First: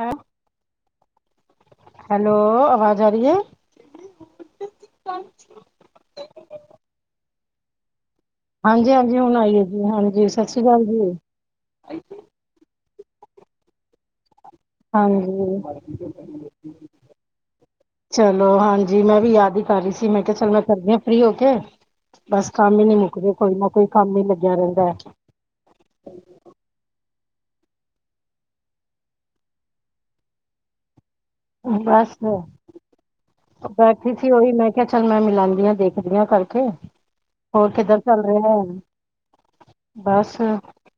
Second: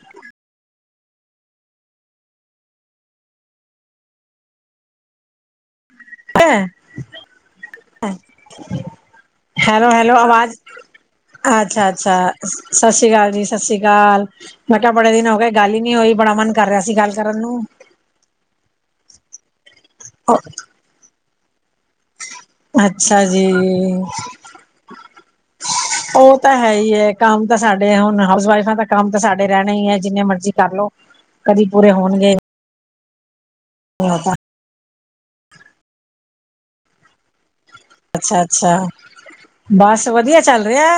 ਹੈ ਹੈਲੋ, ਆਵਾਜ਼ ਆ ਰਈ ਐ। [unintelligible] ਐ। ਹਾਂਜੀ ਹਾਂਜੀ ਹੁਣ ਆਈ ਹੈ ਜੀ ਹੈਲੋ, ਹੈਲੋ ਹਾਂਜੀ ਸਤਿ ਆਵਾਜ਼ ਸ਼੍ਰੀ ਅਕਾਲ ਜੀ ਅੱਛਾ-ਅੱਛਾ। ਸਾਸੀ ਕਾਲ ਜੀ ਸਾਸੀ ਕਾਲ। ਮੈਂ ਕਿਆ ਬੜੇ ਦਿਨ ਹੋ ਗਏ ਗੱਲ ਹਾਂਜੀ ਈ ਨੀ ਹੋਈ ਬੜਾ ਮਨ ਕਰ ਰਿਆ ਸੀ ਗੱਲ ਕਰਨ ਨੂੰ। ਚਲੋ ਹਾਂਜੀ ਮੈਂ ਵੀ ਯਾਦ ਈ ਕਰ ਰਈ ਸੀ ਮੈਂ ਕਿਆ ਚਲ ਮੈਂ ਕਰਦੀ ਆ ਫ੍ਰੀ ਹੋ ਕੇ। ਬਸ ਕੰਮ ਈ ਨੀ ਅੱਛਾ ਮੁੱਕਦੇ, ਜੀ ਕੋਈ ਨਾ ਕੋਈ ਕੰਮ ਈ ਲੱਗਿਆ ਰਹਿੰਦਾ। [unintelligible] ਉਹ ਤਾਂ ਹੈ ਈ ਐ, ਕੰਮ ਤਾਂ ਸਾਡੇ ਹੁਣ ਹਾਊਸ ਵਾਈਫਾਂ ਦਾ ਕੰਮ ਤਾਂ ਸਾਡੇ ਰਹਿਣੇ ਈ ਐ ਜਿੰਨੇ ਮਰਜ਼ੀ ਕਰ ਲੋ। ਕਦੀ ਹੈ ਪੂਰੇ ਬਸ ਹੋਣਗੇ ਬੈਠੀ ਸੀ ਉਹੀ ਮੈਂ ਕਿਆ ਚੱਲ ਮੈਂ ਮਿਲਾਂਦੀ ਆ ਦੇਖਦੀ ਆ ਕਰਕੇ। ਹੋਰ ਕਿੱਧਰ ਚੱਲ ਰਿਹਾ ਹੈ ਅੱਛਾ-ਅੱਛਾ ਬਸ ਵਦੀਆ ਚੱਲ ਰਿਆ।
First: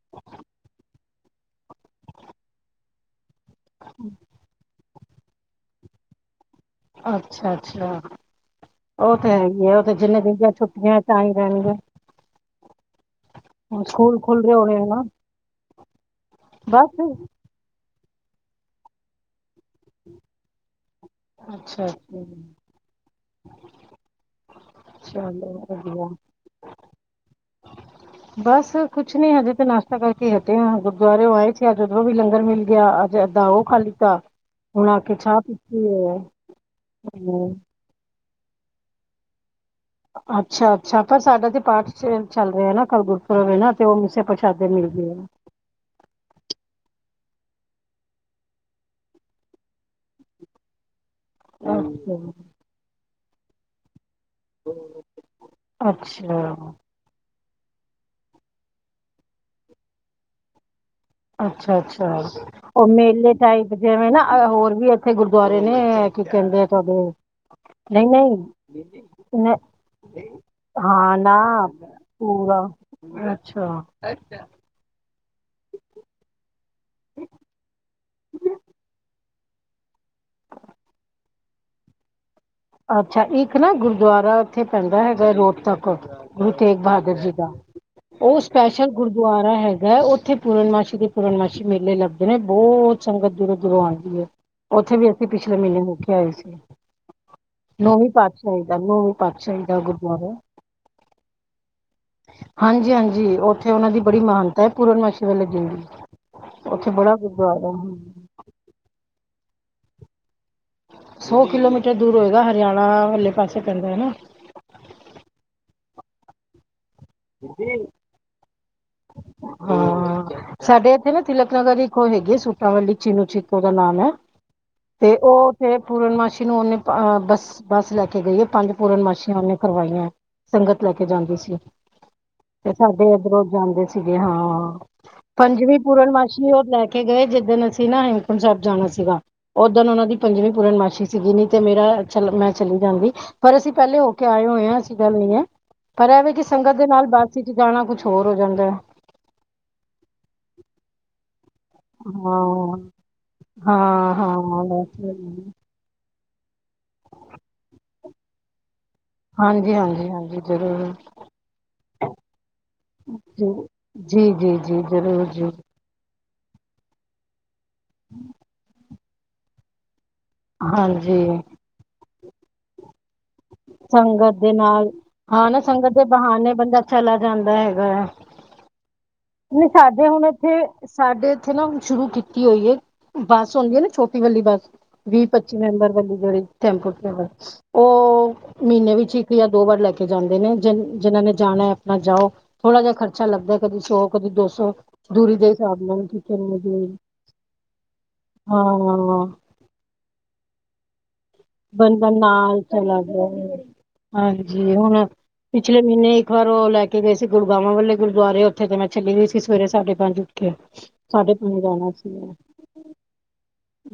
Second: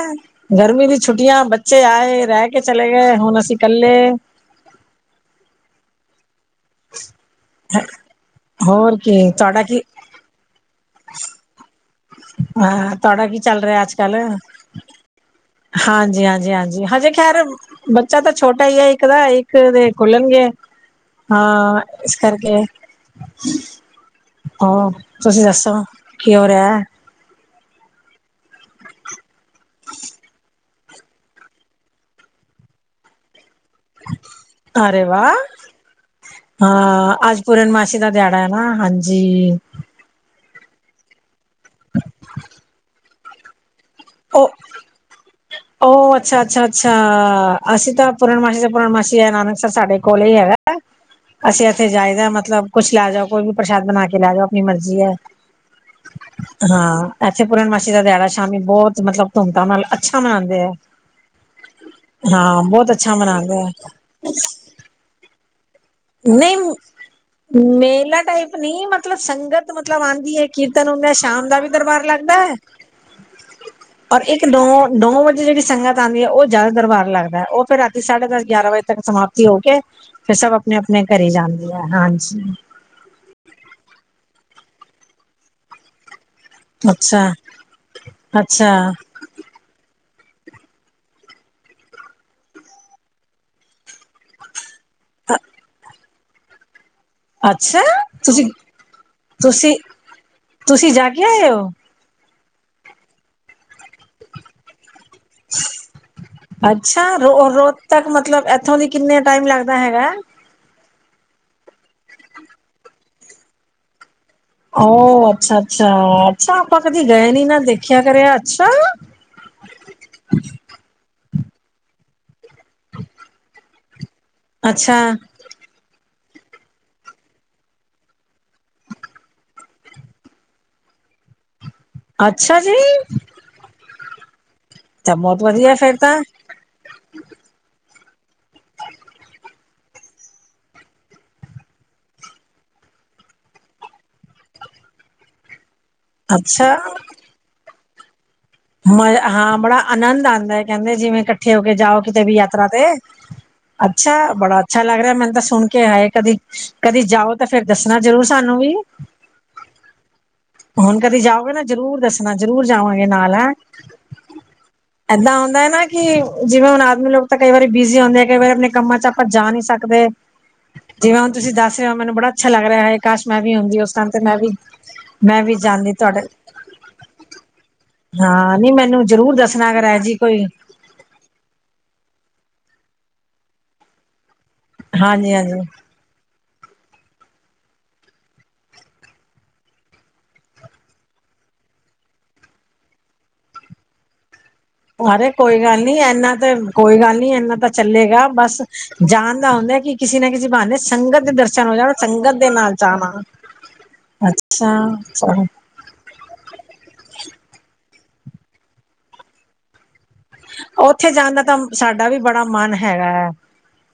ਗਰਮੀ ਦੀ ਛੁੱਟੀਆਂ ਬੱਚੇ ਆਏ, ਰੈ ਕੇ ਚਲੇ ਗਏ, ਹੁਣ ਅਸੀਂ ਕੱਲੇ। ਅੱਛਾ-ਅੱਛਾ, ਹੋਰ ਉਹ ਤੇ ਕੀ ਹੈਈ ਤੁਹਾਡਾ ਐ, ਕੀ ਉਹ ਤੇ ਜਿੰਨੇ ਦਿਨ ਦੀਆ ਛੁੱਟੀਆਂ ਤਾਂ ਈ ਰਹਿਣਗੇ। ਹਾਂ, ਤੁਆਡਾ ਕੀ ਚੱਲ ਰਿਆ ਅੱਜ-ਕੱਲ। ਹੋ ਗਿਆ। ਹਾਂਜੀ, ਹਾਂਜੀ, ਹਾਂਜੀ, ਹਜੇ ਖੈਰ ਬੱਚਾ ਤਾਂ ਛੋਟਾ ਈ ਐ ਇੱਕ ਦਾ, ਇੱਕ ਦੇ ਖੁੱਲਣਗੇ। ਹਾਂ, ਅੱਛਾ ਇਸ ਕਰਕੇ। ਅੱਛਾ ਹੋ ਤੁਸੀਂ ਚਲੋ ਦੱਸੋ ਵਧੀਆ ਕੀ ਹੋ ਰਿਆ? [inaudible] ਬਸ ਕੁਛ ਨੀ ਹਜੇ ਤਾਂ ਨਾਸ਼ਤਾ ਕਰਕੇ ਹਟੇ ਆ ਗੁਰਦੁਆਰਓ ਆਏ ਸੀ ਅੱਜ, ਉਦਰੋ ਵੀ ਲੰਗਰ ਮਿਲ ਗਿਆ ਅੱਜ ਏਦਾਂ ਉਹ ਖਾ ਲੀਤਾ, ਹੁਣ ਆ ਅਰੇ ਕੇ ਵਾਹ ਚਾਹ ਪੀਤੀ। ਹੈ ਹਾਂ, ਅੱਜ ਹਮ ਪੂਰਨ ਮਾਸ਼ੀ ਦਾ ਦਿਹਾੜਾ ਐ ਨਾ ਹਾਂਜੀ। ਅੱਛਾ-ਅੱਛਾ, ਪਰ ਸਾਡਾ ਤੇ [unintelligible] ਚੱਲ ਰਿਆ ਨਾ ਕਲ ਗੁ [unintelligible] ਉਹ ਮੀਸੇ ਉਹ ਪ੍ਰਸ਼ਾਦੇ ਮਿਲਦੇ ਆ। ਉਹ ਅੱਛਾ, ਅੱਛਾ, ਅੱਛਾ, ਅਸੀਂ ਤਾਂ ਪੂਰਨਮਾਸ਼ੀ ਦਾ ਪੂਰਨਮਾਸ਼ੀ ਇਹ ਨਾਨਕਸਰ ਸਾਡੇ ਕੋਲ ਈ ਹੈਗਾ। ਅਸੀਂ ਇੱਥੇ ਜਾਈਦਾ ਮਤਲਬ ਕੁੱਛ ਲੈ ਜਾਓ ਕੋਈ ਵੀ ਪ੍ਰਸ਼ਾਦ ਬਣਾ ਕੇ ਲੈ ਜਾਓ ਅਪਣੀ ਮਰਜੀ ਐ। ਅੱਛਾ ਅੱਛਾ ਹਾਂ, ਇੱਥੇ ਪੂਰਨਮਾਸ਼ੀ ਦਾ ਦਿਹਾੜਾ ਸ਼ਾਮੀ ਬੌਤ ਮਤਲਬ ਧੂਮ ਧਾਮ ਨਾਲ ਅੱਛਾ ਮਨਾਂਦੇ ਐ। ਅੱਛਾ-ਅੱਛਾ, ਉਹ ਅੱਛਾ ਮੇਲੇ ਮਨਾਉਂਦੇ ਹੈ। ਟਾਈਪ ਜਿਵੇਂ ਨਾ ਹੋਰ ਵੀ ਇੱਥੇ ਗੁਰਦੁਆਰੇ ਨੇ ਕੀ ਨਹੀਂ ਕੈਂਦੇ ਆ ਤੁਆਡੇ ਨਈ- ਮੇਲਾ ਟਾਈਪ ਨਹੀਂ ਨਈ, ਮਤਲਬ ਸੰਗਤ ਮਤਲਬ ਨਈ ਆਉਂਦੀ ਹੈ ਕੀਰਤਨ ਹੁੰਦਾ ਹਾ ਨਾ ਸ਼ਾਮ ਦਾ ਵੀ ਦਰਬਾਰ ਲੱਗਦਾ ਹੈ ਪੂਰਾ ਅੱਛਾ। ਔਰ ਇੱਕ ਨੌ ਨੌ ਵਜੇ ਜੇੜੀ ਸੰਗਤ ਆਂਦੀ ਐ, ਉਹ ਜੈਦਾ ਦਰਬਾਰ ਲੱਗਦਾ, ਉਹ ਫਿਰ ਰਾਤੀ ਸਾਢੇ-ਦਸ, ਗਿਆਰਾਂ ਵਜੇ ਤੱਕ ਸਮਾਪ ਤੀ ਓ ਕੇ, ਫਿਰ ਸਭ ਅਪਣੇ-ਅਪਣੇ ਘਰੇ ਜਾਂਦੀ ਐ, ਹਾਂਜੀ। ਅੱਛਾ, ਇੱਕ ਨਾ ਗੁਰਦੁਆਰਾ ਇੱਥੇ ਪੈਂਦਾ ਹੈਗਾ ਰੋਹਤੱਕ ਗੁਰੂ ਤੇਗ ਬਹਾਦਰ ਅੱਛਾ ਜੀ ਦਾ ਉਹ ਅੱਛਾ ਸਪੈਸ਼ਲ ਗੁਰ ਦੁਆਰਾ ਹੈਗਾ, ਉੱਥੇ ਪੂਰਨਮਾਸ਼ੀ ਦੇ ਪੂਰਨਮਾਸ਼ੀ ਮੇਲੇ ਲੱਗਦੇ ਨੇ, ਬੌਤ ਸੰਗਤ ਦੂਰੋਂ- ਦੂਰੋਂ ਆਂਦੀ ਏ। ਉੱਥੇ ਵੀ ਅਸੀਂ ਪਿਛਲੇ ਮਹੀਨੇ ਹੋ ਕੇ ਆਏ ਸੀ। ਅੱਛਾ ਨੋਵੀ ਤੁਸੀਂ ਪਾਤਸ਼ਾਹੀ ਦਾ, ਨੋਵੀ ਪਾਤਸ਼ਾਹੀ ਤੁਸੀਂ ਦਾ ਗੁਰਦੁਾਵਾਰਾ ਐ। ਤੁਸੀਂ ਜਾ ਕੇ ਆਏ ਓ। ਹਾਂਜੀ- ਹਾਂਜੀ, ਉੱਥੇ ਉਹਨਾਂ ਦੀ ਬੜੀ ਮਹਾਨ ਤਾ ਐ, ਪੂਰਨਮਾਸ਼ੀ ਵਾਲੇ ਦਿਨ ਦੀ, ਉੱਥੇ ਅੱਛਾ ਬੜਾ ਰੋ ਗੁਰਦਆਦਾ ਰੋਜ਼ ਤੱਕ ਐ। ਮਤਲਬ ਇੱਥੋਂ ਦੀ ਕਿੰਨੇ ਟਾਈਮ ਲੱਗਦਾ ਹੈਗਾ। ਸੌ ਕਿਲੋਮੀਟਰ ਦੂਰ ਹੋਏਗਾ, ਹਰਿਆਣਾ ਵੱਲੇ ਪਾਸੇ ਪੈਂਦਾ ਐ ਨਾ। ਉਹ ਅੱਛਾ, ਅੱਛਾ, ਅੱਛਾ ਆਪਾਂ ਕਦੀ ਗਏ ਨੀ ਨਾ, ਦੇਖਿਆ ਕਰਿਆ ਅੱਛਾ। [inaudible] ਹਾਂ ਸਾਡੇ ਇੱਥੇ ਨਾ ਤਿਲਕ ਨਗਰ ਇੱਕ ਉਹ ਹੈਗੀ ਸੂਟਾ ਵਾਲੀ ਚਿਨੂ ਚੀਕ ਓਦਾ ਨਾਮ ਆ। ਅੱਛਾ ਤੇ ਉਹ ਤੇ ਪੂਰਨਮਾਸ਼ੀ ਨੂੰ ਉਹਨੇ ਬੱਸ-ਬੱਸ ਲੈ ਕੇ ਗਈ ਐ, ਪੰਜ ਪੂਰਨਮਾਸ਼ੀਆਂ ਉਹਨੇ ਕਰਵਾਈਆਂ। ਸੰਗਤ ਲੈ ਕੇ ਜਾਂਦੀ ਸੀ। ਅੱਛਾ ਤੇ ਜੀ ਸਾਡੇ ਇੱਧਰੋਂ ਜਾਂਦੇ ਸੀਗੇ, ਹਾਂ ਤਾਂ ਬਹੁਤ ਵਧੀਆ ਪੰਜਵੀਂ ਫੇਰ ਤਾਂ ਪੂਰਨਮਾਸ਼ੀ ਉਹ ਲੈ ਕੇ ਕੇ ਗਏ ਜਿੱਦਣ ਅਸੀਂ ਨਾ ਹੇਮਕੁੰਟ ਸਾਹਿਬ ਜਾਣਾ ਸੀਗਾ। ਓਦਣ ਉਹਨਾਂ ਦੀ ਪੰਜਵੀ ਪੂਰਨਮਾਸ਼ੀ ਸੀਗੀ, ਨੀ ਤੇ ਮੇਰਾ ਚਲ ਮੈਂ ਚਲੀ ਜਾਂਦੀ। ਪਰ ਅਸੀਂ ਪਹਿਲੇ ਹੋ ਕੇ ਆਏ ਹੋਏ ਆਂ, ਐਸੀ ਗੱਲ ਨਹੀਂ ਹੈ ਪਰ ਐਵੇਂ ਕਿ ਅੱਛਾ ਬਸ 'ਚ ਜਾਣਾ ਕੁਛ ਹੋਰ ਹੋ ਜਾਂਦਾ ਹੈ। ਮ ਹਾਂ ਬੜਾ ਆਨੰਦ ਆਂਦਾ ਹੈ ਕਹਿੰਦੇ ਜਿਵੇਂ ਇਕੱਠੇ ਹੋ ਕੇ ਜਾਓ ਕਿਤੇ ਵੀ ਯਾਤਰਾ ਹਾਂ। ਤੇ, ਹਾਂ ਅੱਛਾ, ਹਾਂ ਬੜਾ ਅੱਛਾ ਲੱਗ ਰਿਹਾ ਬਸ ਮੈਨੂੰ ਤਾਂ ਸੁਣ ਕੇ ਹਾਏ ਕਦੀ-ਕਦੀ ਜਾਓ ਤਾਂ ਫੇਰ ਦੱਸਣਾ ਜ਼ਰੂਰ ਸਾਨੂੰ ਵੀ। ਹਾਂਜੀ ਹਾਂਜੀ ਹਾਂਜੀ ਜ਼ਰੂਰ ਹੁਨ ਕਦੀ ਜਾਓਗੇ ਨਾ, ਜਰੂਰ ਦੱਸਨਾ ਜ਼ਰੂਰ ਜਾਵਾਂਗੇ ਨਾਲ ਜੀ ਹੈ। ਜੀ, ਜੀ, ਜੀ ਜ਼ਰੂਰ ਏਦਾਂ ਜੀ। ਹੁੰਦਾ ਨਾ ਕਿ ਜਿਵੇਂ ਹੁਨ ਆਦਮੀ ਲੋਕ ਤਾਂ ਕਈ ਵਾਰੀ ਬਿਜ਼ੀ ਹੋਂਦੇ, ਕਈ ਵਾਰੀ ਆਪਣੇ ਕੰਮਾਂ 'ਚ ਆਪਾਂ ਜਾ ਨਹੀਂ ਸਕਦੇ। ਹਾਂਜੀ ਜਿਵੇਂ ਹੁਨ ਤੁਸੀਂ ਦੱਸ ਰਹੇ ਹੋ ਮੈਨੂੰ ਬੜਾ ਅੱਛਾ ਲੱਗ ਰਿਹਾ ਹਾਏ। ਕਾਸ਼ ਮੈਂ ਵੀ ਹੁੰਦੀ ਉਸ ਟਾਈਮ ਤੇ ਮੈਂ ਸੰਗਤ ਵੀ ਦੇ ਨਾਲ ਮੈਂ ਹਾਂ ਵੀ ਨਾ ਜਾਂਦੀ ਸੰਗਤ ਦੇ ਤੁਹਾਡੇ ਬਹਾਨੇ ਬੰਦਾ ਚੱਲਾ ਜਾਂਦਾ ਹੈਗਾ ਆ। ਹਾਂ ਨੀ ਮੈਨੂੰ ਜ਼ਰੂਰ ਦੱਸਣਾ ਅਗਰ ਇਹੋ ਜੀ ਹੁਣ ਕੋਈ ਇੱਥੇ ਸਾਡੇ ਇੱਥੇ ਨਾ ਹੁਣ ਸ਼ੁਰੂ ਕੀਤੀ ਹੋਈ ਏ, ਬੱਸ ਹੁੰਦੀ ਹੈ ਨਾ ਛੋਟੀ ਵਾਲੀ ਬੱਸ ਵੀਹ ਹਾਂਜੀ ਪੱਚੀ ਹਾਂਜੀ ਮੈਂਬਰ ਵਾਲੀ ਜੇੜੀ ਟੈਮਪੋ ਟ੍ਰੇਵਲ ਉਹ ਮਹੀਨੇ ਵਿੱਚ ਇੱਕ ਜਾਂ ਦੋ ਵਾਰ ਲੈ ਕੇ ਜਾਂਦੇ ਨੇ, ਜਿ ਜਿਨਾਂ ਨੇ ਜਾਣਾ ਹੈ ਆਪਣਾ ਜਾਓ। ਥੋੜਾ ਜਿਹਾ ਖਰਚਾ ਲੱਗਦਾ ਕਦੀ ਸੌ ਕਦੀ ਦੋ ਸੌ। ਅਰੇ ਦੂਰੀ ਦੇ ਕੋਈ ਹਿਸਾਬ ਗੱਲ ਨੀ, ਨਾਲ ਏਨਾ ਕਿਤੇ ਤਾਂ ਕੋਈ ਗੱਲ ਨੀ, ਏਨਾ ਤਾਂ ਚੱਲੇਗਾ ਬਸ ਹਾਂ ਜਾਨ ਦਾ ਹੁੰਦਾ ਹੈ ਕਿ ਕਿਸੇ ਨਾ ਕਿਸੇ ਬਾਨੇ ਸੰਗਤ ਦੇ ਦਰ [unintelligible] ਬੰਦਾ ਸੰਗਤ ਦੇ ਨਾਲ ਚਲਾ ਜਾਣਾ ਜਾਏ ਅੱਛਾ ਹਾਂਜੀ ਹੁਣ ਚਲੋ। ਪਿਛਲੇ ਮਹੀਨੇ ਇੱਕ ਵਾਰ ਉਹ ਲੈ ਕੇ ਗਏ ਸੀ ਗੁੜਗਾਵਾਂ ਵਾਲੇ ਗੁਰਦੁਆਰੇ ਉੱਥੇ ਤਾਂ ਮੈਂ ਚੱਲੀ ਗਈ ਸੀ ਸਵੇਰੇ ਸਾਢੇ ਪੰਜ ਉੱਥੇ ਜਾਣ ਸਾਢੇ ਦਾ ਤਾਂ ਸਾਡਾ ਵੀ [unintelligible] ਬੜਾ ਮਨ ਹੈਗਾ ਹੈ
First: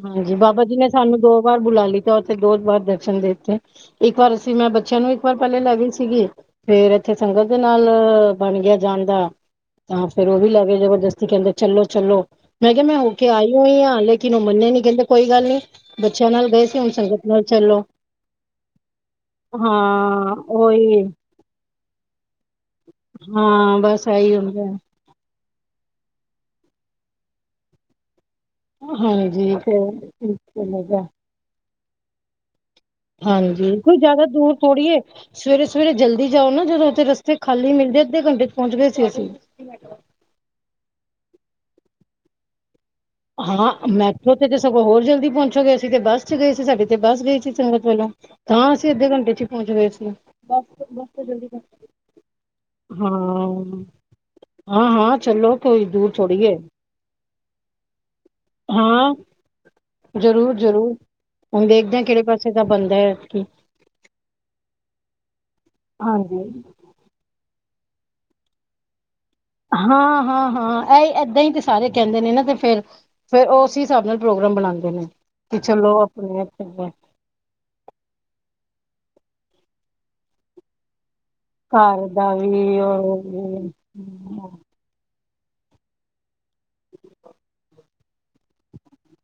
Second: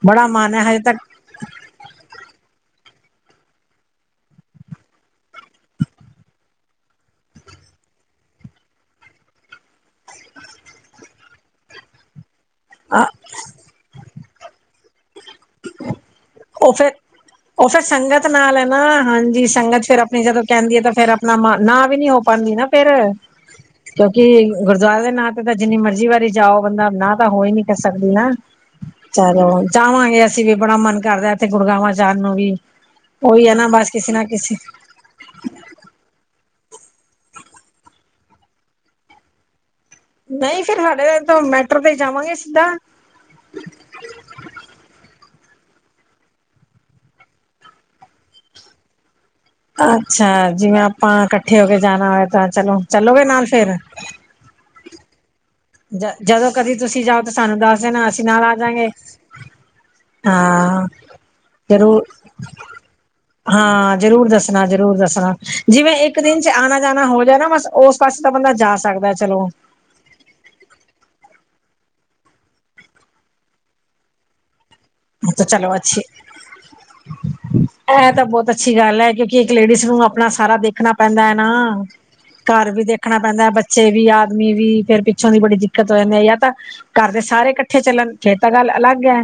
ਬੜਾ ਹਾਂਜੀ ਮਨ ਹੈ ਬਾਬਾ ਜੀ ਹਜੇ ਨੇ ਤੱਕ ਸਾਨੂੰ ਦੋ ਵਾਰ ਬੁਲਾ ਲਤਾ, ਉੱਥੇ ਦੋ ਵਾਰ ਦਰਸ਼ਨ ਦੇਤੇ। ਇੱਕ ਵਾਰ ਅਸੀਂ ਮੈਂ ਬੱਚਿਆਂ ਨੂੰ ਇੱਕ ਵਾਰ ਪਹਿਲੇ ਲੈ ਗਈ ਸੀਗੀ। ਫੇਰ ਇੱਥੇ ਸੰਗਤ ਦੇ ਨਾਲ ਬਣ ਗਿਆ ਜਾਨ ਦਾ ਤਾਂ ਫੇਰ ਉਹ ਵੀ ਲੈ ਕੇ ਜਬਰਦਸਤੀ ਕਹਿੰਦੇ ਚੱਲੋ-ਚੱਲੋ। ਮੈਂ ਕਿਆ ਮੈਂ ਹੋ ਕੇ ਆਈ ਹੋਈ ਆਂ ਲੇਕਿਨ ਓ ਮੰਨੇ ਨੀ ਕੇਂਦੇ ਕੋਈ ਗੱਲ ਨੀ ਬੱਚਿਆਂ ਨਾਲ ਗਏ ਸੀ ਹੁਨ ਸੰਗਤ ਨਾਲ ਓ ਫੇਰ ਚਲੋ ਸੰਗਤ ਨਾਲ ਐ ਨਾ, ਹਾਂਜੀ ਸੰਗਤ ਫੇਰ ਆਪਣੀ ਹਾਂ ਜਦੋਂ ਕੈਂਦੀ ਐ ਤਾਂ ਉਹੀ ਫੇਰ ਨਾ ਮਾ ਨਾ ਵੀ ਨੀ ਹੋ ਪਾਂਦੀ ਨਾ ਫੇਰ ਹਾਂ ਬਸ ਕਿਉਂਕਿ ਇਹੀ ਹੁੰਦਾ ਗੁਰਦੁਆਰੇ ਦੇ ਨਾ ਓ ਤਾਂ ਜਿੰਨੀ ਮਰਜ਼ੀ ਵਾਰੀ ਜਾਓ, ਬੰਦਾ ਨਾ ਤਾਂ ਹੋਈ ਨੀ ਕਰ ਸਕਦੀ ਨਾ, ਚਲੋ ਹਾਂਜੀ ਫਿਰ ਜਾਵਾਂਗੇ। ਅਸੀਂ ਵੀ ਬੜਾ ਮਨ ਚਲੇਗਾ। ਕਰਦਾ ਇੱਥੇ ਗੁੜਗਾਵਾਂ ਜਾਨ ਨੂੰ ਵੀ। ਉਹੀ ਹੈ ਨਾ ਹਾਂਜੀ ਬਸ ਕੋਈ ਕਿਸੇ ਨਾ ਜਾਦਾ ਦੂਰ ਕਿਸੇ ਥੋੜ੍ਹੀ ਐ। ਸਵੇਰੇ-ਸਵੇਰੇ ਜਲਦੀ ਜਾਓ ਨਾ ਜਦੋਂ ਓਥੇ ਰਸਤੇ ਖਾਲੀ ਮਿਲਦੇ ਅੱਧੇ ਘੰਟੇ ਚ ਪੋਂਚ ਗਏ ਸੀ ਅਸੀਂ। ਨਈ ਫਿਰ ਸਾਡੇ ਤਾਂ ਮੈਟਰੋ ਤੇ ਈ ਜਾਵਾਂਗੇ ਸਿੱਧਾ। ਹਾਂ ਮੈਟਰੋ ਤੇ ਤੇ ਸਗੋਂ ਹੋਰ ਜਲਦੀ ਪੋਂਚੋਗੇ ਅਸੀਂ ਤੇ ਬੱਸ ਚ ਗਏ ਸੀ ਸਾਡੇ ਤੇ ਬੱਸ ਗਈ ਸੀ ਸੰਗਤ ਵੱਲੋਂ। ਤਾਂ ਅਸੀਂ ਅੱਧੇ ਘੰਟੇ ਚ ਪਹੁੰਚ ਗਏ ਸੀ ਅੱਛਾ ਬੱਸ ਜਿਵੇਂ ਬੱਸ ਤੋਂ ਆਪਾਂ ਜਲਦੀ ਇਕੱਠੇ ਹੋ ਕੇ ਜਾਨਾ ਹੋਵੇ ਤਾਂ ਚਲੋ ਚੱਲੋਗੇ ਨਾਲ ਫੇਰ? ਹਾਂ-ਹਾਂ ਚਲੋ। ਕੋਈ ਜ ਦੂਰ ਥੋੜ੍ਹੀ ਜਦੋਂ ਏ ਕਦੀ ਤੁਸੀਂ ਜਾਓ ਤਾਂ ਸਾਨੂੰ ਦੱਸ ਦੇਣਾ, ਅਸੀਂ ਨਾਲ ਆ ਜਾਂਗੇ। ਹਾਂ ਜ਼ਰੂਰ ਹਾਂ ਜ਼ਰੂਰ ਹੁਣ ਦੇਖਦੇ ਜ਼ਰੂਰ, ਹਾਂ ਕਿਹੜੇ ਪਾਸੇ ਦਾ ਬਣਦਾ ਐਤਕੀ ਹਾਂ ਜ਼ਰੂਰ ਦੱਸ ਦਸਨਾ ਜ਼ਰੂਰ ਦੱਸਣਾ, ਜਿਵੇਂ ਇੱਕ ਦਿਨ ਹਾਂਜੀ 'ਚ ਆਣਾ ਜਾਣਾ ਹੋ ਜਾਏ ਨਾ ਬਸ, ਉਸ ਪਾਸੇ ਤਾਂ ਬੰਦਾ ਜਾ ਸਕਦਾ ਚਲੋ। ਹਾਂ, ਹਾਂ, ਹਾਂ ਏਈ ਏਦਾਂ ਹੀ ਤੇ ਸਾਰੇ ਕਹਿੰਦੇ ਨੇ ਨਾ ਤੇ ਫੇਰ ਫੇਰ ਉਹ ਉਸੀ ਹਿਸਾਬ ਨਾਲ ਪ੍ਰੋਗਰਾਮ ਬਣਾਂਦੇ ਨੇ। ਹੁਨ ਤਾਂ ਕਿ ਚਲੋ ਅਛੇ ਆਪਣੇ ਐ ਤਾਂ ਬੋਤ ਅੱਛੀ ਗੱਲ ਐ ਕਿਉਂਕਿ ਇੱਕ ਲੇਡੀਜ਼ ਨੂੰ ਆਪਣਾ ਸਾਰਾ ਦੇਖਣਾ ਪੈਂਦਾ ਨਾ ਘਰ ਦਾ ਘਰ ਵੀ ਦੇਖਣਾ ਪੈਂਦਾ ਔਰ ਬੱਚੇ ਵੀ ਆਦਮੀ ਵੀ ਫੇਰ ਪਿ ਪਿੱਛੋਂ ਦੀ ਬੜੀ ਦਿੱਕਤ ਹੋ ਜਾਂਦੀ ਐ ਜਾਂ ਤਾਂ ਘਰ ਦੇ ਸਾਰੇ ਇਕੱਠੇ ਚੱਲਣ ਫਿਰ ਤਾਂ ਗੱਲ ਅਲੱਗ ਐ।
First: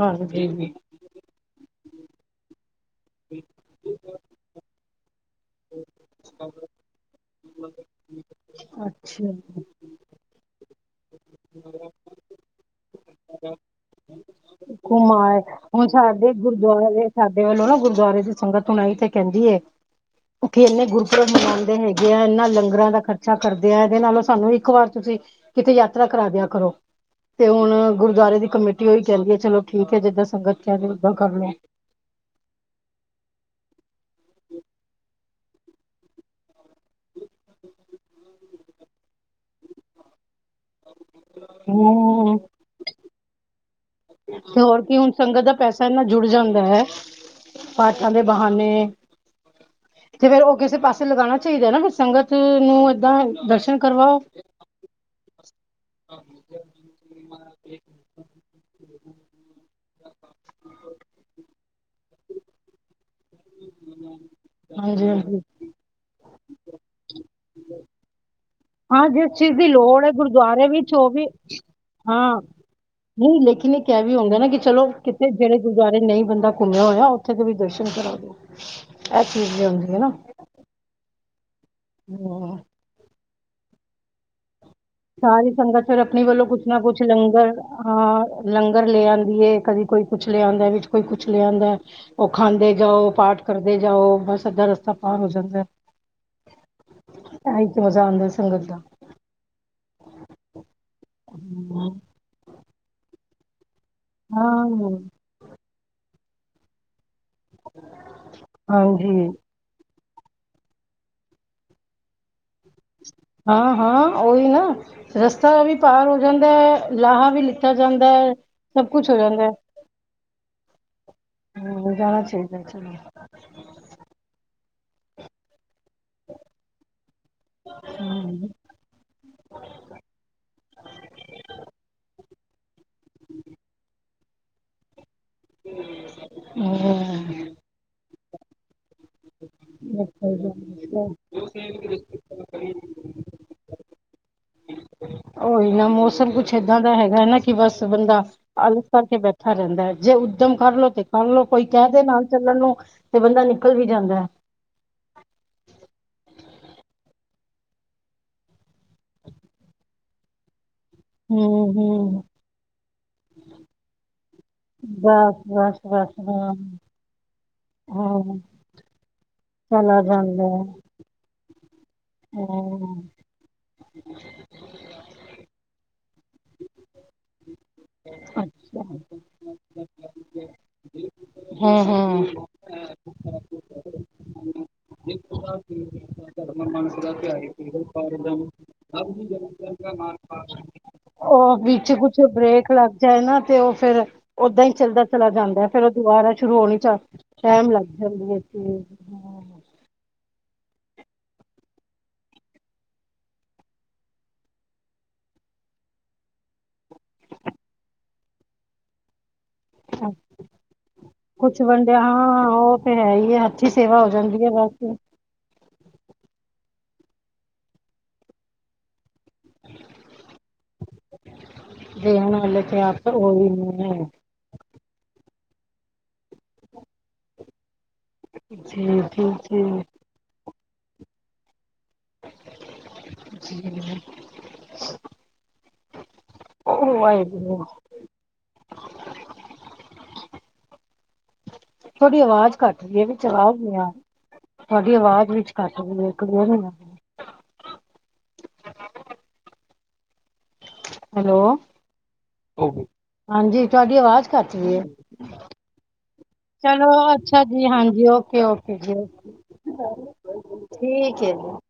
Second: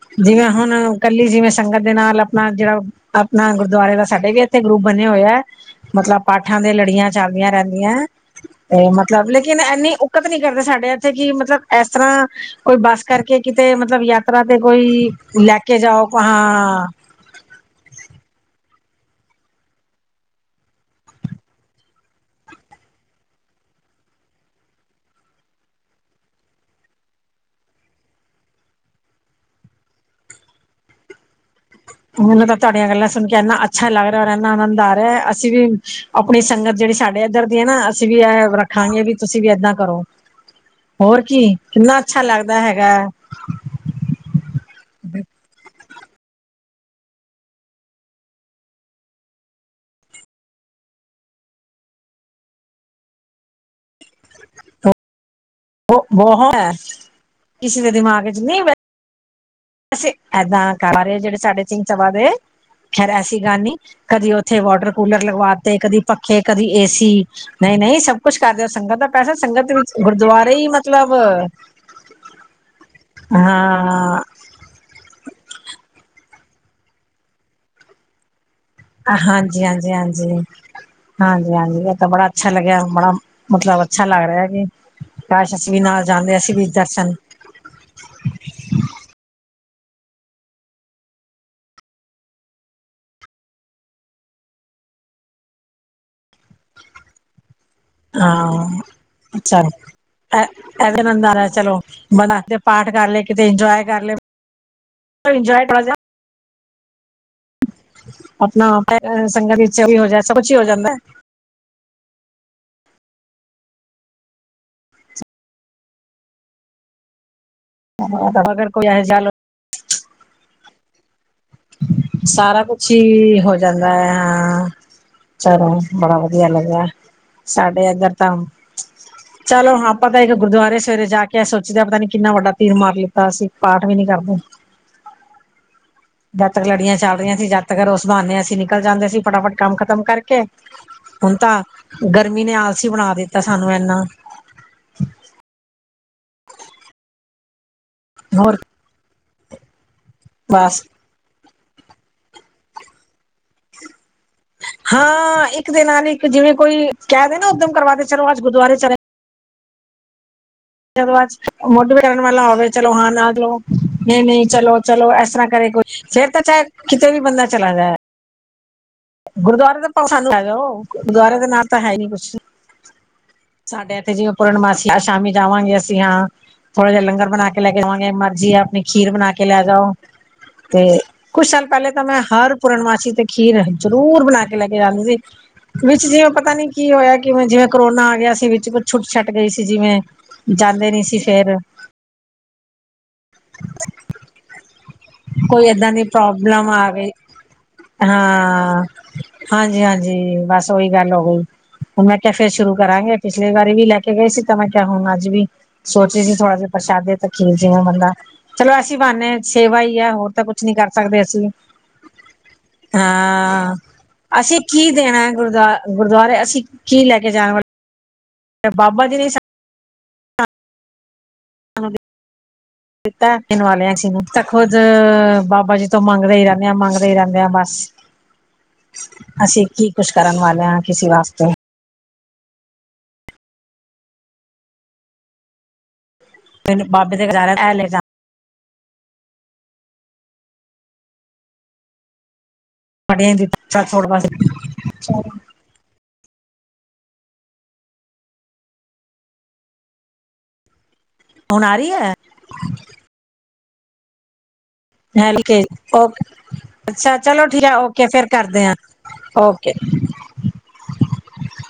ਹਾਂਜੀ ਜਿਵੇਂ ਜੀ ਹੁਣ ਕੱਲੀ ਜਿਵੇਂ ਸੰਗਤ ਦੇ ਨਾਲ ਆਪਣਾ ਜੇੜਾ ਆਪਣਾ ਗੁਰਦੁਆਰੇ ਦਾ ਸਾਡੇ ਵੀ ਗਰੁੱਪ ਬਣੇ ਹੋਏ ਐ ਮਤਲਬ ਪਾਠਾਂ ਦੇ ਲੜੀਆਂ ਚੱਲਦੀਆਂ ਰੇਂਦੀਆਂ। ਤੇ ਮਤਲਬ ਅੱਛਾ ਲੇਕਿਨ ਐਨੀ ਦਿੱਕਤ ਨੀ ਕਰਦੇ ਸਾਡੇ ਇੱਥੇ ਕੀ ਮਤਲਬ ਐਸ ਤਰ੍ਹਾਂ ਕੋਈ ਬੱਸ ਕਰਕੇ ਕਿਤੇ ਮਤਲਬ ਯਾ ਯਾਂ ਤੇ ਕੋਈ ਘੁੰਮ ਆਏ ਲੈ ਕੇ ਹੁਣ ਜਾਓ ਕ ਸਾਡੇ ਹਾਂ। ਗੁਰਦੁਆਰੇ ਸਾਡੇ ਵੱਲੋਂ ਨਾ ਗੁਰਦੁਆਰੇ ਦੀ ਸੰਗਤ [unintelligible] ਤੇ ਕੈਂਦੀ ਏ। ਓਥੇ ਏਨੇ ਗੁਰਪੁਰਬ ਮਨਾਉਦੇ ਹੈਗੇ ਆ ਏਨਾਂ ਲੰਗਰਾਂ ਦਾ ਖਰਚਾ ਕਰਦੇ ਐ ਇਹਦੇ ਨਾਲੋਂ ਸਾਨੂੰ ਇੱਕ ਵਾਰ ਤੁਸੀਂ ਕਿਤੇੇ ਯਾਤਰਾ ਕਰਾ ਦਿਆ ਕਰੋ ਤੇ ਹੁਣ ਗੁਰਦੁਆਰੇ ਦੀ ਕਮੇਟੀ ਓਹੀ ਕੈਂਦੀ ਏ ਚਲੋ ਠੀਕ ਐ ਜਿੱਦਾਂ ਸੰਗਤ ਚ ਆ ਤੇ ਓਦਾਂ ਕਰ ਲੋ। ਮੈਨੂੰ ਤਾਂ ਤੁਹਾਡੀਆਂ ਗੱਲਾਂ ਸੁਣ ਕੇ ਐਨਾ ਅੱਛਾ ਲੱਗ ਰਿਆ ਔਰ ਐਨਾ ਆਨੰਦ ਆ ਰਿਆ ਅਸੀਂ ਵੀ ਆਪਣੀ ਸੰਗਤ ਜੇੜੀ ਸਾਡੇ ਇੱਧਰ ਦੀ ਐ ਨਾ ਅਸੀਂ ਵੀ ਐ ਰੱਖਾਂਗੇ ਵੀ ਤੁਸੀਂ ਵੀ ਏਦਾਂ ਕਰੋ। ਹੋਰ ਕੀ ਕਿੰਨਾ ਅੱਛਾ ਹਮ ਲੱਗਦਾ ਹੈਗੈ। ਤੇ ਹੋਰ ਕੀ ਹੁਣ ਸੰਗਤ ਦਾ ਪੈਸਾ ਐਨਾ ਜੁੜ ਜਾਂਦੈ ਪਾਠਾਂ ਦੇ ਬਹਾਨੇ ਤੇ ਫੇਰ ਓ ਕਿਸੇ ਪਾਸੇ ਲਗਾਣਾ ਚਾਈਦਾ ਨਾ ਫੇਰ ਸੰਗਤ ਨੂੰ ਏਦਾਂ ਦਰਸ਼ਨ ਕਰਵਾਓ। [unintelligible] ਐ ਕਿਸੀ ਦੇ ਦਿਮਾਗ ਚ ਨੀ ਅਸੀਂ ਏਦਾਂ ਕਰ ਰੇ ਜੇੜ੍ਹੇ ਸਾਡੇ ਸਿੰਘ ਸਭਾ ਦੇ ਖੈਰ ਐਸੀ ਗੱਲ ਨੀ ਕਦੇ ਉੱਥੇ ਵੋਟਰ ਹਾਂਜੀ ਕੂਲਰ ਹਾਂਜੀ ਲਗਵਾ ਤੇ ਕਦੀ ਪੱਖੇ ਕਦੀ ਏਸੀ ਨਈ-ਨਈ ਸਭ ਕੁੱਛ ਕਰਦੇ ਓ ਸੰਗਤ ਦਾ ਹਾਂ ਪੈਸਾ ਜਿਸ ਚੀਜ਼ ਸੰਗਤ ਦੀ ਦੇ ਵਿੱਚ ਲੋੜ ਹੈ ਗੁਰਦੁਆਰੇ ਈ ਵਿੱਚ ਉਹ ਮਤਲਬ ਨਈ ਲੇਕਿਨ ਇਕ ਐ ਵੀ ਹਾਂ ਹੁੰਦਾ ਨਾ ਕਿ ਚਲੋ ਕਿ ਜੇੜ੍ਹੇ ਗੁਰਦੁਆਰੇ ਨਈ ਬੰਦਾ ਘੁੰਮਿਆ ਹੋਇਆ ਉੱਥੇ ਦੇ ਵੀ ਦਰਸ਼ਨ ਕਰਾ ਦੋ। ਇਹ ਚੀਜ਼ ਵੀ ਹੁੰਦੀ ਹੈ ਨਾ ਹਾਂਜੀ-ਹਾਂਜੀ-ਹਾਂਜੀ ਹਾਂਜੀ-ਹਾਂਜੀ ਐ ਤਾਂ ਬੜਾ ਅੱਛਾ ਹਮ ਲੱਗਿਆ ਬੜਾ ਮਤਲਬ ਅੱਛਾ ਲੱਗ ਰਿਆ ਕੀ ਸਾਰੀ ਸੰਗਤ ਫਿਰ ਆਪਣੀ ਵੱਲੋਂ ਕੁੱਛ ਨਾ ਕੁੱਛ ਲੰਗਰ ਹਾਂ ਲੰਗਰ ਲੇ ਆਂਦੀ ਏ ਕਦੀ ਕੋਈ ਕੁੱਛ ਲੇ ਆਉਂਦਾ ਵਿੱਚ ਕੋਈ ਕੁੱਛ ਲੇ ਆਉਂਦੈ। ਓ ਖਾਂਦੇ ਜਾਓ ਪਾਠ ਕਰਦੇ ਜਾਓ ਬਸ ਅੱਧਾ ਰਸਤਾ ਪਾਰ ਹੋ ਜਾਂਦੈ। ਆਈ ਤੇ ਮਜ਼ਾ ਆਂਦਾ ਸੰਗਤ ਦਾ। ਅੱਛਾ ਐ ਐਦੇ [unintelligible] ਚਲੋ ਹਾਂ ਕੇ ਪਾਠ ਕਰਲੇ ਕਿਤੇ ਇੰਜੋਏ ਕਰ ਲੈਂਦਾ ਹਾਂ ਇੰਜੋਏ ਆਪਣਾ ਹਾਂਜੀ ਸੰਗਤ ਵਿੱਚ ਵੀ ਹੋ ਜਾਦਾ ਸਭ ਕੁਛ ਹੀ ਹੋ ਜਾਂਦਾ ਹਾਂ ਹਾਂ ਉਹੀ ਨਾ ਰਸਤਾ ਵੀ ਪਾਰ ਹੋ ਜਾਂਦਾ ਲਾਹਾ ਵੀ ਲੀ ਜਾਂਦਾ ਹੈ ਅਗਰ ਕੋਈ ਸਭ ਇਹ ਕੁਛ ਹੋ ਜਾ ਜਾਂਦਾ ਹਮ, ਜਾਣਾ ਚਾਹੀਦਾ ਸਾਰਾ ਕੁਛ ਚਲੋ ਹੀ ਹੋ ਜਾਂਦਾ ਹੈ ਹਾਂ ਚਲੋ ਬੜਾ ਵਧੀਆ ਲੱਗੇਆ ਸਾਡੇ ਏਧਰ ਤਾਂ ਹਮ, ਚਲੋ ਹਾਂ ਆਪਾਂ ਤਾਂ ਇੱਕ ਗੁਰਦੁਆਰੇ ਸਵੇਰੇ ਜਾ ਕੇ ਸੋਚਦੇ ਹ ਪਤਾ ਨੀ ਕਿੰਨਾ ਵੱਡਾ ਤੀਰ ਮਾਰ ਲਿੱਤਾ ਅਸੀਂ ਪਾਠ ਵੀ ਨੀ ਕਰਦੇ ਹਾਂ ਜਦ ਤਕ ਲੜੀਆਂ ਚੱਲਹੀਆਂ ਸੀ ਜਦਤ ਕਰੋ ਸੰਭਾਨੇ ਹ ਅਸੀਂ ਨਿਕਲ ਜਾਂਦੇ ਸੀ ਫਟਾਫਟ ਕੰਮ ਖ਼ਤਮ ਕਰਕੇ ਹਮ, ਹੁਣ ਤਾਂ ਗਰਮੀ ਨੇ ਆਲਸੀ ਬਣਾ ਦਿੱਤਾ ਤਾਂ ਸਾਨੂੰ ਐਨਾ ਓਹੀ ਨਾ ਮੌਸਮ ਕੁੱਛ ਏਦਾਂ ਦਾ ਹੈਗਾ ਨਾ ਕੀ ਬਸ ਬੰਦਾ ਹੋਰ ਆਲਸ ਕਰਕੇ ਬੈ ਠਾ ਰੈਂਦੈ ਜੇ ਉੱਦਮ ਕਰਲ ਬਸ ਲੋ ਤੇ ਕਰ ਲੋ ਕੋਈ ਕੈ ਦੇ ਨਾਲ ਚੱਲਣ ਨੂੰ ਤੇ ਬੰਦਾ ਨਿਕਲ ਵੀ ਜਾਂਦੈ। ਹਾਂ ਇੱਕ ਦੇ ਨਾਲ ਇੱਕ ਜਿਵੇਂ ਕੋਈ ਕੈ ਦੇ ਨਾ ਉੱਦਮ ਕਰਵਾ ਦੇ ਚਲੋ ਅੱਜ ਗੁਰਦੁਆਰੇ ਚਲੇ [unintelligible] ਜਦੋਂ ਅਜ ਹੂੰ ਮੁੱਢ ਪੈਰਨ ਹੂੰ ਵਾਲਾ ਹੋਵੇ ਚਲੋ ਹਾਂ, ਨਾ ਚਲੋ। ਨਹੀਂ, ਨਹੀਂ, ਚਲੋ, ਚਲੋ ਇਸ ਬਸ ਤਰ੍ਹਾਂ ਕਰੇ ਬਸ ਕੋਈ ਬਸ ਫਰ ਤਾਂ ਹਾਂ ਚਾਹ ਕਿਤੇ ਵੀ ਬੰਦਾ ਚਲਾ ਜਾ ਹਾਂ ਗੁਰਦੁਆਰੇ ਚਲਾ ਦਾ ਸਾਨੂੰ ਹੈਲੋ ਗੁਰਦੁਆਰੇ ਦੇ ਨ ਤਾਂ ਹੈ ਨੀ ਕੁਝ ਹੂੰ ਸਾਡੇ ਇੱਥੇ ਜਿਵੇਂ ਪੂਰਨਮਾਸੀ ਸ਼ਾਮੀ ਜਾਵਾਂਗੇ। ਅਸੀਂ ਹਾਂ। ਥੋੜਾ ਜਿਆ ਲੰਗਰ ਬਣਾ ਕੇ ਲੈ ਕੇ ਜਾਵਾਂਗੇ। ਮਰਜੀ ਆ ਆਪਣੀ ਖੀਰ ਬਣਾ ਕੇ ਲੈ ਜਾਓ। ਤੇ ਕੁਛ ਸਾਲ ਹੂੰ ਪਹਿਲੇ ਤਾਂ ਮੈਂ ਹੂੰ ਹਰ ਪੂਰਨਮਾਸੀ ਤੇ ਖੀਰ ਜ਼ਰੂਰ ਬਣਾ ਕੇ ਲੈ ਕੇ ਜਾਂਦੇ ਸੀ। ਵਿੱਚ ਜਿਵੇਂ ਪਤਾ ਨੀ ਕੀ ਹੋਇਆ ਕਿਵੇਂ ਜਿਵੇਂ ਕਰੋਨਾ ਆ ਗਿਆ ਵਿੱਚ ਛੁੱਟ ਛੱਟ ਗਈ ਸੀ ਜਿਵੇਂ ਜਾਂਦੇ ਨਹੀਂ ਸੀ। ਫੇਰ ਉਹ ਵਿੱਚ ਕੁਛ ਬ੍ਰੇਕ ਲੱਗ ਜਾਏ ਨਾ ਤੇ ਉਹ ਫਿਰ ਓਦਾਂ ਈ ਚੱਲਦਾ ਚਲਾ ਜਾਂਦਾ ਕੋਈ ਐ। ਫੇਰ ਉਹ ਏਦਾਂ ਦੀ ਦੁਬਾਰਾ ਸ਼ੁਰੂ ਪ੍ਰੋਬਲਮ ਹੀ ਆ ਚ ਗਈ ਟਮ ਲੱਗ ਜਾਂਦੀ ਏ। ਹਾਂਜੀ, ਹਾਂਜੀ ਬਸ ਉਹੀ ਗੱਲ ਹੋ ਗਈ। ਹੁਣ ਮੈਂ ਕਿਹਾ ਫੇਰ ਸ਼ੁਰੂ ਕਰਾਂ ਗੇ। ਪਿਛਲੀ ਵਾਰੀ ਵੀ ਲੈ ਕੇ ਗਏ ਸੀ ਤਾਂ ਮੈਂ ਕਿਹਾ ਹੁਣ ਅੱਜ ਵੀ। ਸੋਚੇ ਸੀ ਥੋੜ੍ਹਾ ਜਿਹਾ ਪ੍ਰਸ਼ਾਦੇ ਤਾਂ ਖੀਰ ਜਵੇ ਬੰਦਾ ਚਲੋ ਅਸੀਂ ਪਾਉਨਦੇ ਹੀ ਸੇਵਾ ਆ ਹਾਂ, ਹੋਰ ਤਾਂ ਕੁਛ ਨੀ ਕਰ ਸਕਦੇ ਅਸੀਂ ਕੁਛ ਵੰਡਿਆ ਹਾਂ ਉਹ ਤੇ ਹੈ ਹੀ ਹੈ ਹੱਥੀ ਹਾਂ ਸੇਵਾ ਹੋ ਜਾਂਦੀ ਹੈ ਅਸੀਂ ਕੀ ਬਸ ਦੇਣਾ ਗੁਰਦੁਆ ਗੁਰਦੁਆਰੇ? ਅਸੀਂ ਕੀ ਲੈ ਕੇ ਜਾਣਾ ਵਾਲੇ? ਤੇ ਬਾਬਾ ਜੀ ਨ ਦੇ ਐਨਾ ਲੱਛੀਆ ਤੋਂ ਦਿੱਤਾ ਉਹੀ ਦੇਣ ਵਾਲੇ ਲੁਨੇ ਹਾਂ ਹੈ ਅਸੀਂ ਨੂੰ ਤਾਂ, ਖੁਦ ਬਾਬਾ ਜੀ ਤੋਂ ਮੰਗਦੇ ਹੀ ਰਹਿੰਦੇ, ਆ ਮੰਗਦੇ ਹੀ ਰਹਿੰਦੇ, ਆ ਬਸ। ਜੀ -ਜੀ, ਜੀ। ਅਸੀਂ ਕੀ ਕੁਛ ਕਰਨ ਵਾਲਾ, ਕਿਸੀ ਵਾਸਤੇ [inaudible] ਜੀ। ਤੈਨੂੰ ਉਹ ਬਾਬੇ ਦੇ ਘਰੇ, ਵਾਹਿਗੁਰੂ ਐ ਲੇ ਜਾ। ਤੁਹਾਡੀ ਆਵਾਜ਼ ਘੱਟ ਦੀਈ ਹੈ, ਵੀਚ ਆਵਾਜ਼ ਨਹੀ ਆ ਰਹੀ, ਤੁਹਾਡੀ ਆਵਾਜ਼ ਵਿੱਚ ਕਠ ਵੀ ਇੱਕ [unintelligible] ਹੈਲੋ, ਹੁਣ ਆ ਰਹੀ ਹੈ [unintelligible] ਹਾਂਜੀ ਤੁਹਾਡੀ ਅਵਾਜ਼ ਘਟ ਰੀ ਐ। ਹਲਕੇ ਓਕੇ, ਅੱਛਾ ਚਲੋ ਠੀਕ ਜੀ ਓਕੇ ਹਾਂਜੀ ਫੇਰ ਕਰਦੇ ਆ। ਓਕੇ ਜੀ ਓਕੇ। ਠੀਕ ਹੈ ਜੀ।